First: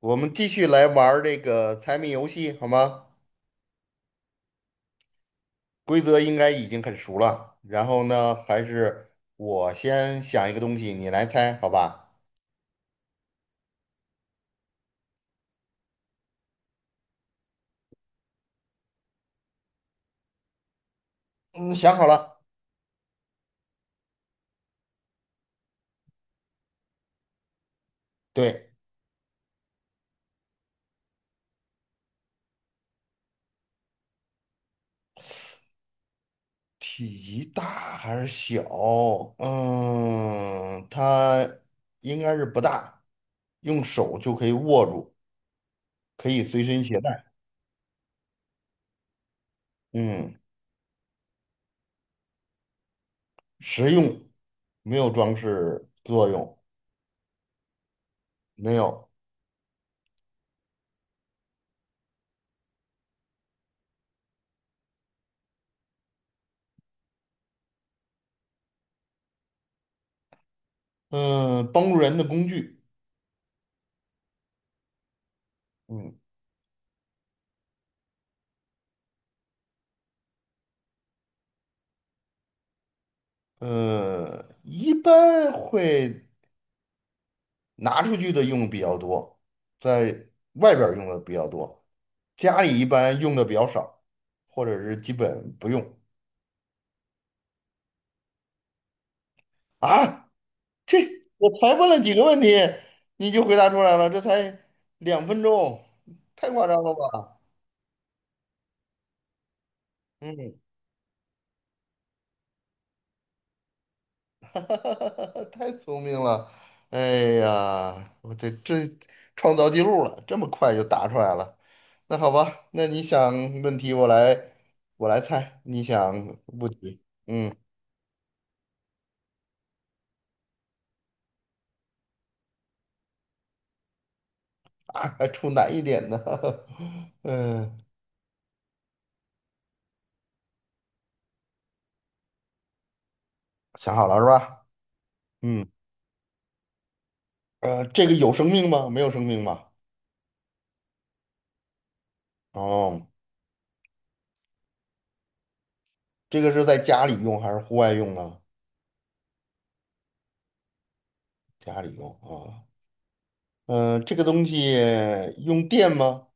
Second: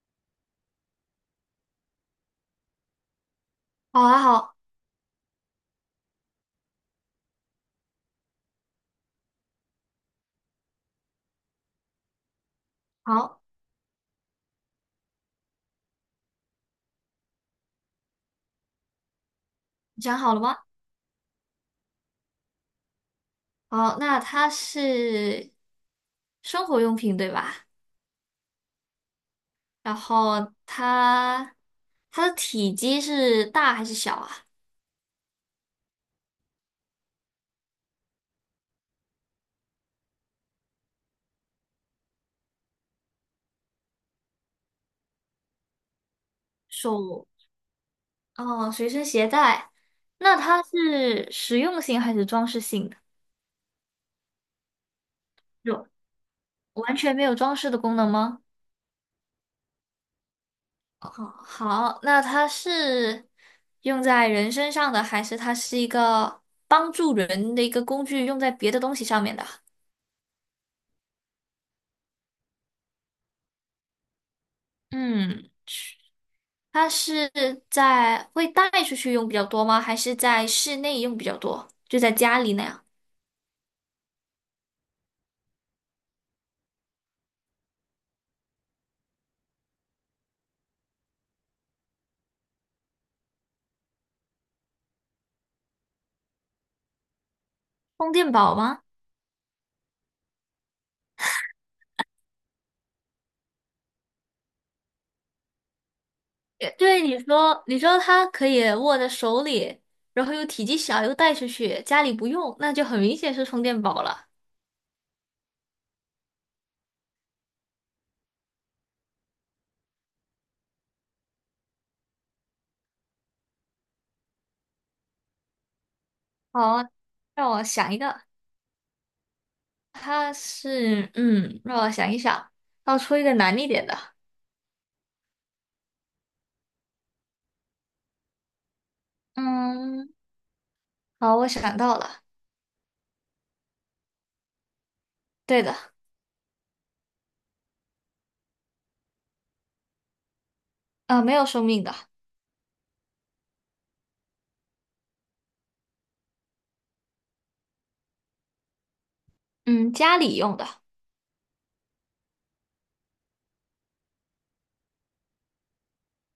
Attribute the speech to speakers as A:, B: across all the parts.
A: 我们继续来玩儿这个猜谜游戏，好吗？
B: 好啊，好，
A: 规则应该已经很熟了。然后呢，还是我先想一个东西，你来猜，好吧？
B: 好，你想好了吗？
A: 嗯，想好了。
B: 好，那它是生活用品对吧？
A: 对，
B: 然后它的体积是大还是小啊？
A: 体积大还是小？它应该是不大，用手就可以握住，可以随身携带。
B: 手，哦，随身携带。那
A: 嗯，
B: 它是实用性还是装饰性的？
A: 实用，没有装
B: 有
A: 饰作用，
B: 完全没有装饰的功能吗？
A: 没有。
B: 好，好，那它是用在人身上的，还是它是一个帮助人的一个工具，用在别的东西上面的？
A: 嗯，帮助人的工具。
B: 嗯。
A: 嗯。
B: 它是在会带出去用比较多吗？还是在室内用比较多？就在家里那样，
A: 一般会拿出去的用比较多，在外边儿用的比较多，家里一般用的比较少，或者是基本不用。
B: 充电宝吗？
A: 啊，这我才问了几个问题，你就回答出来了，这才2分钟，太夸
B: 也
A: 张了
B: 对，你
A: 吧？
B: 说你说它可以握在手里，然后又
A: 嗯
B: 体积小，又带出去，家里不用，那就很明显是充电宝了。
A: 哈，太聪明了！哎呀，我创造记录了，这么快就答出来了。那好吧，那你想问题我来猜，你想不
B: 好，
A: 题，
B: 让
A: 嗯
B: 我想一个，它是让我想一想，要出一个难一点的。
A: 还出难一点的，嗯，
B: 嗯，好，我想到了，
A: 想好了是吧？
B: 对
A: 嗯，
B: 的，
A: 呃，这个有生命吗？没有生命吧？
B: 没有生命的，
A: 哦，这个是在家里用还是户外用啊？
B: 嗯，家里用的，
A: 家里用啊，嗯，这个东西用电吗？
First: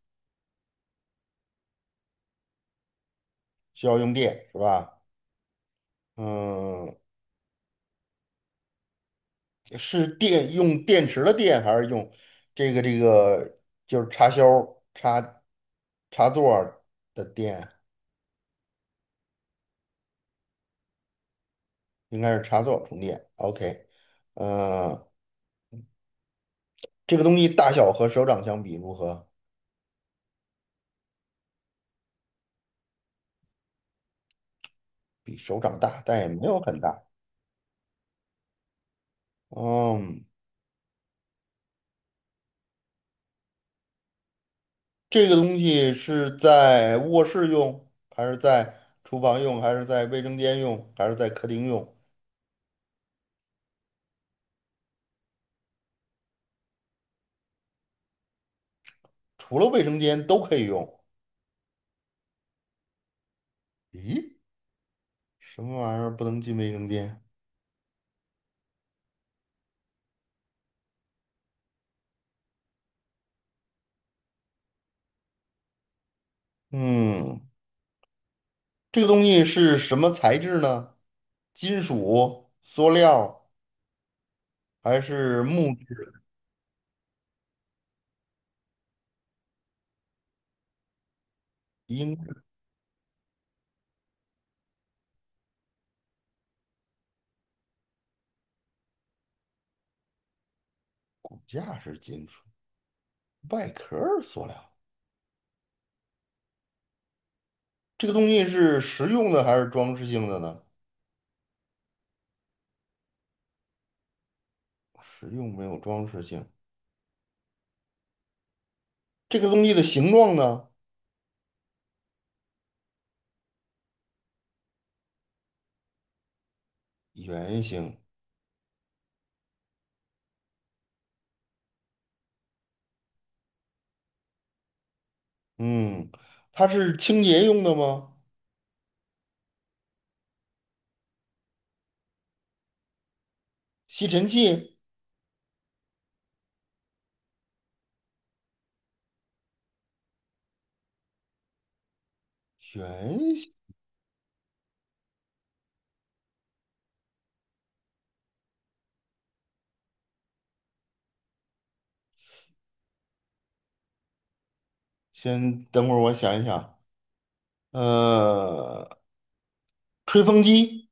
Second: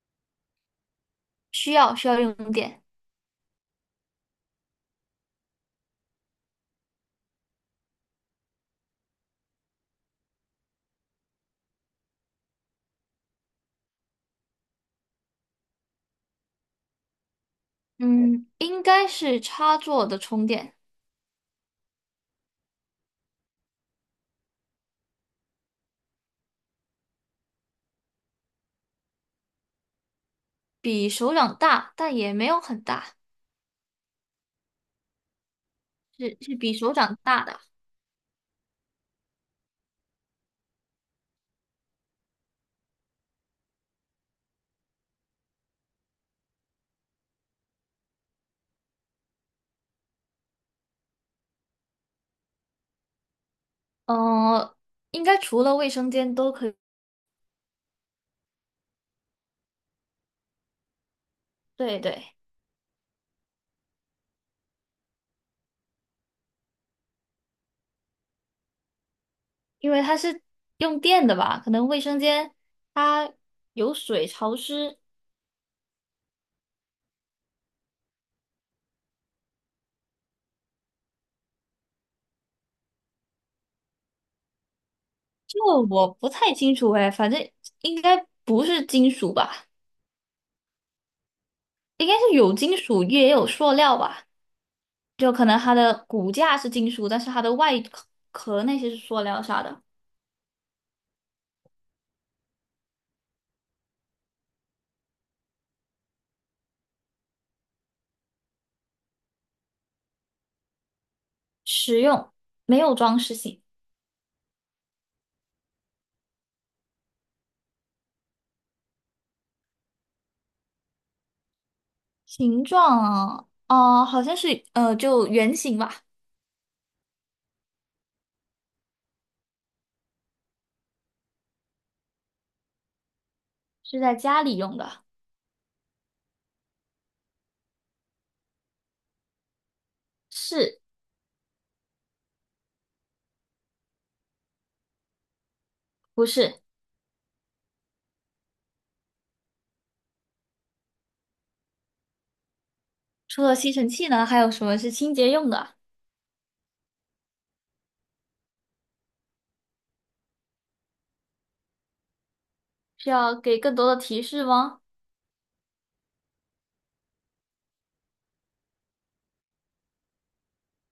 B: 需要用电。
A: 需要用电是吧？嗯，是电用电池的电，还是用这个就是插销插插座儿的电？
B: 嗯，应该是插座的充电，
A: 应该是插座充电。OK，呃，这个东西大小和手掌相比如何？
B: 比手掌大，但也没有很大，
A: 比手掌大，但也
B: 是
A: 没
B: 是
A: 有
B: 比
A: 很
B: 手
A: 大。
B: 掌大的。
A: 嗯，这个东西是在卧室用，还是在厨房用，还是在卫生间用，还是在客厅用？
B: 呃，应该除了卫生间都可以。
A: 除了卫生间都可以用。
B: 对对，
A: 咦，什么玩意儿不能进卫生间？
B: 因为它是用电的吧，可能卫生间它有水潮湿，
A: 嗯。这个东西是什么材质呢？金属、塑料还是
B: 这
A: 木
B: 个我
A: 质？
B: 不太清楚哎，反正应该不是金属吧，应
A: 应
B: 该
A: 该
B: 是有金属也有塑料吧，就可能它的骨架是金属，但是它的外壳那些是塑料啥的。
A: 骨架是金属，外壳儿塑料。这个东西是实用的还是装饰性的呢？
B: 实用，没有装饰性。
A: 实用没有装饰性。这个东西的形状呢？
B: 形状啊，哦，好像是就圆形吧，
A: 圆形。
B: 是在家里用的，
A: 嗯，它是清洁用的吗？
B: 是
A: 吸尘器。
B: 不是？
A: 圆
B: 除
A: 形
B: 了吸尘器呢，还有什么是清洁用的？需要给更多的提示吗？
A: 先等会儿我想一想。呃，吹风机，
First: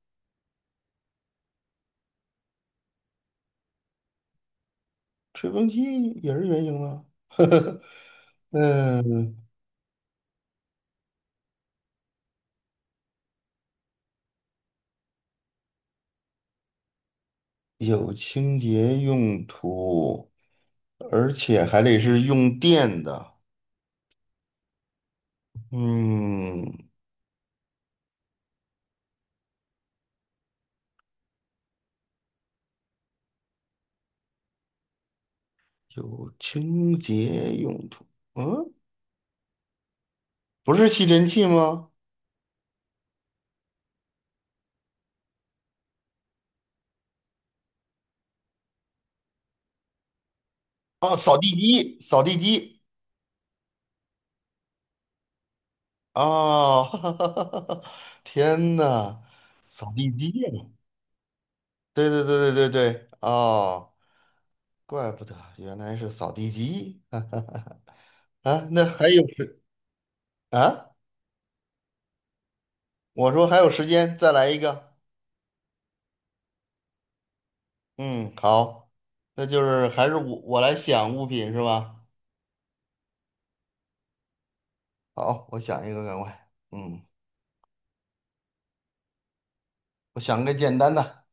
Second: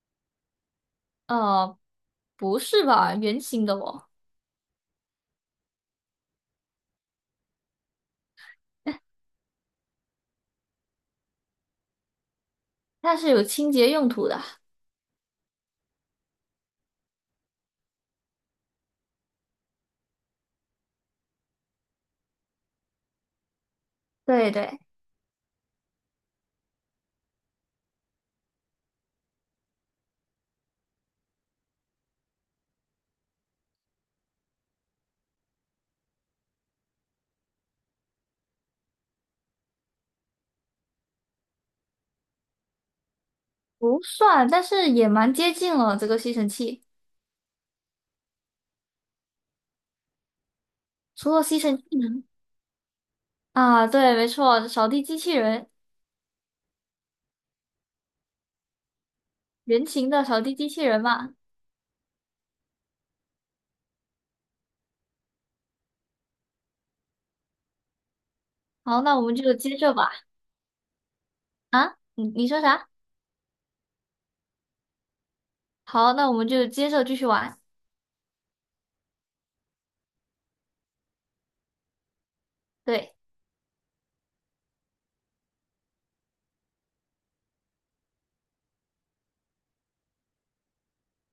B: 呃，不是吧，圆形的哦，
A: 吹风机也是圆形的。嗯，
B: 它是有清洁用途的。
A: 有清洁用途，而且还得是用电的。
B: 对对，
A: 嗯，有清洁用途，嗯，不是吸尘器吗？
B: 不算，但是也蛮接近了这个吸尘器。
A: 哦，
B: 除
A: 扫
B: 了
A: 地
B: 吸尘器
A: 机，扫
B: 呢？
A: 地机
B: 啊，对，没错，扫地机器人，
A: 哦，哈哈哈哈哈！天呐，
B: 圆
A: 扫
B: 形
A: 地
B: 的
A: 机
B: 扫
A: 呀！
B: 地机器人嘛。
A: 对对对对对对，哦，怪不得原来是扫地机，哈哈哈哈！啊，那
B: 好，
A: 还
B: 那我
A: 有
B: 们就
A: 时
B: 接着吧。
A: 啊？
B: 啊，你说啥？
A: 我说还有时间，再来一个。
B: 好，那我们就接着继续玩。
A: 嗯，好，那就是还是我来想物品是吧？
B: 对，
A: 好，我想一个，赶快。嗯，我想个简单的。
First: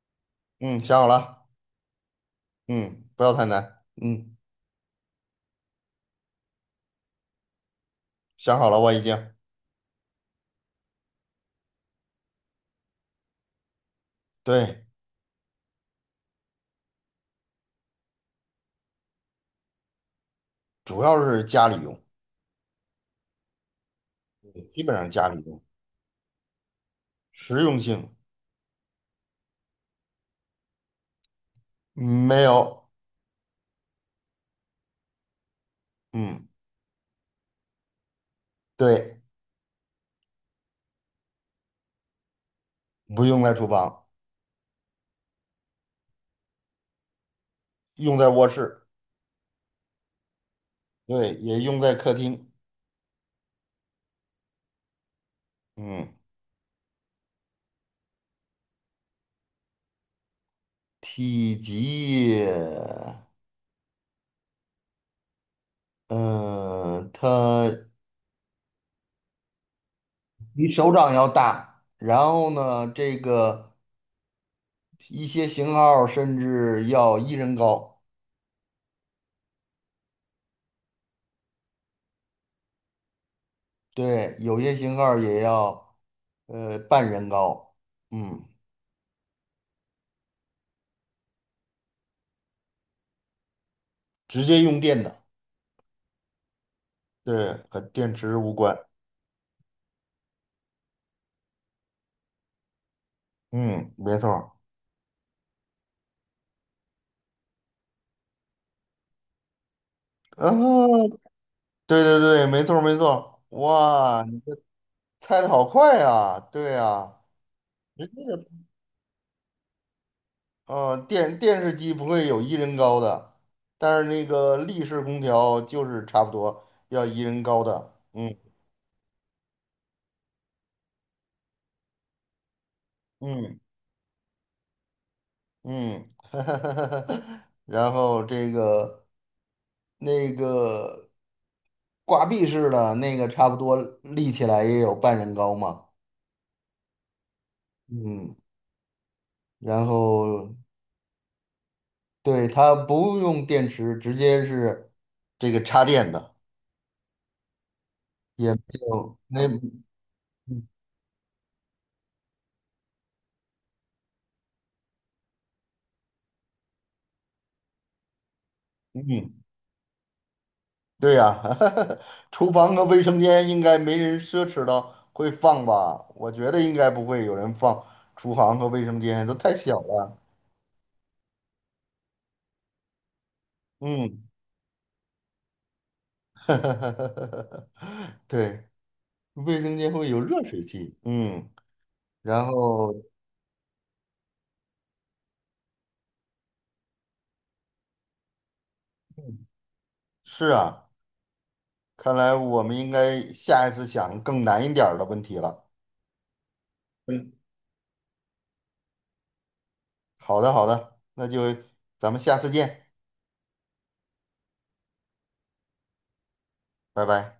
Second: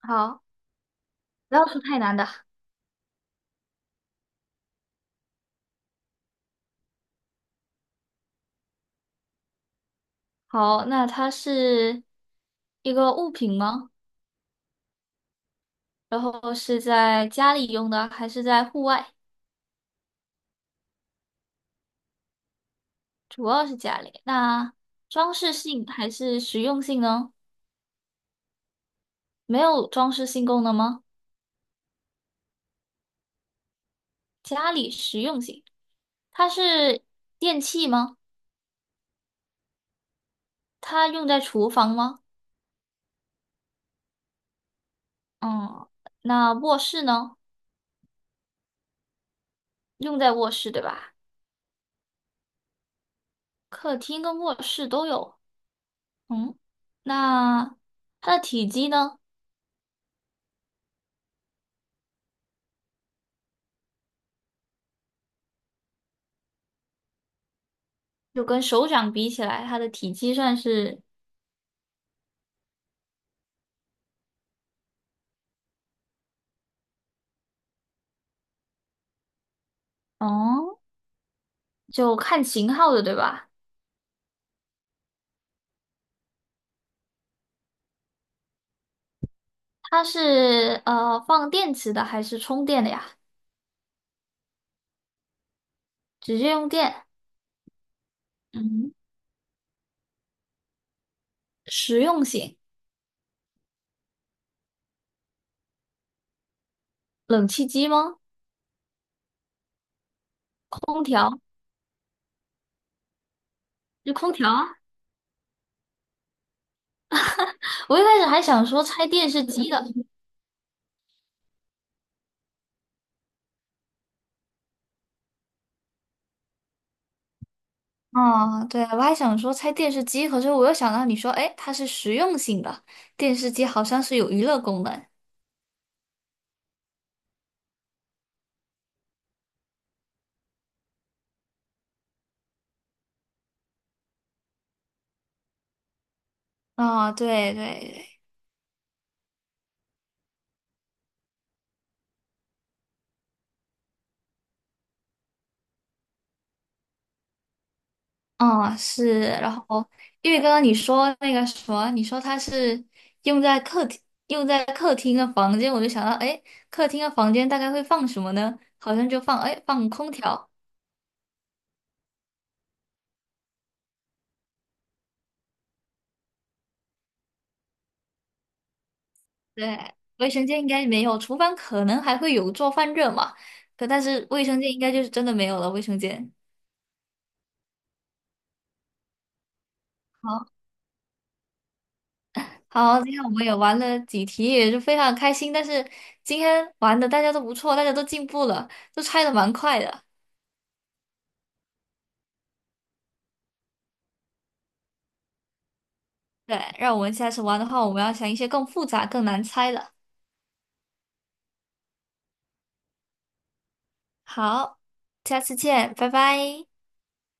B: 好，
A: 嗯，想好了。
B: 不要出太难的。
A: 嗯，不要太难。嗯，想好了，我已经。
B: 好，那它是一个物品吗？
A: 对，
B: 然后是在家里用的，还是在户外？
A: 主要是家里用，
B: 主要是家里。那
A: 基本上家
B: 装
A: 里
B: 饰
A: 用，
B: 性还是实用性呢？
A: 实用性
B: 没有装饰性功能吗？
A: 没有。
B: 家里实用性，
A: 嗯，
B: 它是电器吗？
A: 对，
B: 它用在厨房吗？
A: 不用在厨房，
B: 嗯，那卧室呢？
A: 用在卧室，
B: 用在卧室对吧？
A: 对，也用在客厅。
B: 客厅跟卧室都有。
A: 嗯，
B: 嗯，那它的体积呢？
A: 体积，嗯、它。
B: 就跟手掌比起来，它的体积算
A: 比手
B: 是，
A: 掌要大，然后呢，这个一些型号甚至要一人高，
B: 哦，就看型号的，对吧？
A: 对，有些型号也要呃半人高，嗯，
B: 它是放电池的还是充电的呀？
A: 直接用电的，
B: 直接用电。
A: 对，和电池无关，
B: 嗯，实用型，
A: 嗯，没错儿，
B: 冷气机吗？空
A: 啊，
B: 调，
A: 对对对，没错儿没错儿
B: 就
A: 哇，
B: 空
A: 你
B: 调啊。
A: 猜的好快呀，对啊，
B: 我一开始还想说拆电视机的。
A: 呃，电视机不会有一人高的，但是那个立式空调就是差不多要一人高的，
B: 啊，对啊，我还想说拆电视机，可是我又想到你说，哎，它是实用性的，电视
A: 嗯
B: 机好像是有娱乐功能。
A: 嗯，然后那个挂壁式的那个差不多立起来也有半人高嘛，
B: 啊，对对对
A: 嗯，然后对它不用电池，直接是这个插电的，也没
B: 嗯，
A: 有
B: 是，
A: 没
B: 然后因为刚
A: 嗯。
B: 刚你说那个什么，你说它是用在客厅，用在客厅的房间，我就想到，哎，客厅的房间大概会放什么呢？好像就
A: 嗯
B: 放，哎，放空调，
A: 对呀、厨房和卫生间应该没人奢侈到会放吧？我觉得应该不会有人放厨房和卫生间，都太小
B: 对，
A: 了。
B: 卫生间应该没有，厨房可能还会有做饭热嘛，可但
A: 嗯，
B: 是卫生间应该就是真的没有了，卫生间。
A: 对，卫生间会有热
B: 好，
A: 水器。嗯，然后
B: 好，今天我们也玩了几题，也是非常开心，但是今天玩的大家都不错，大家都进步了，都拆的蛮快的。
A: 是啊，看来我们应该下一次想更难一点儿的问题了。
B: 对，让我们下
A: 嗯，
B: 次玩的话，我们要想一些更复杂、更难猜的。
A: 好的，好的，那就咱们下次见，
B: 好，下次见，拜拜。
A: 拜拜。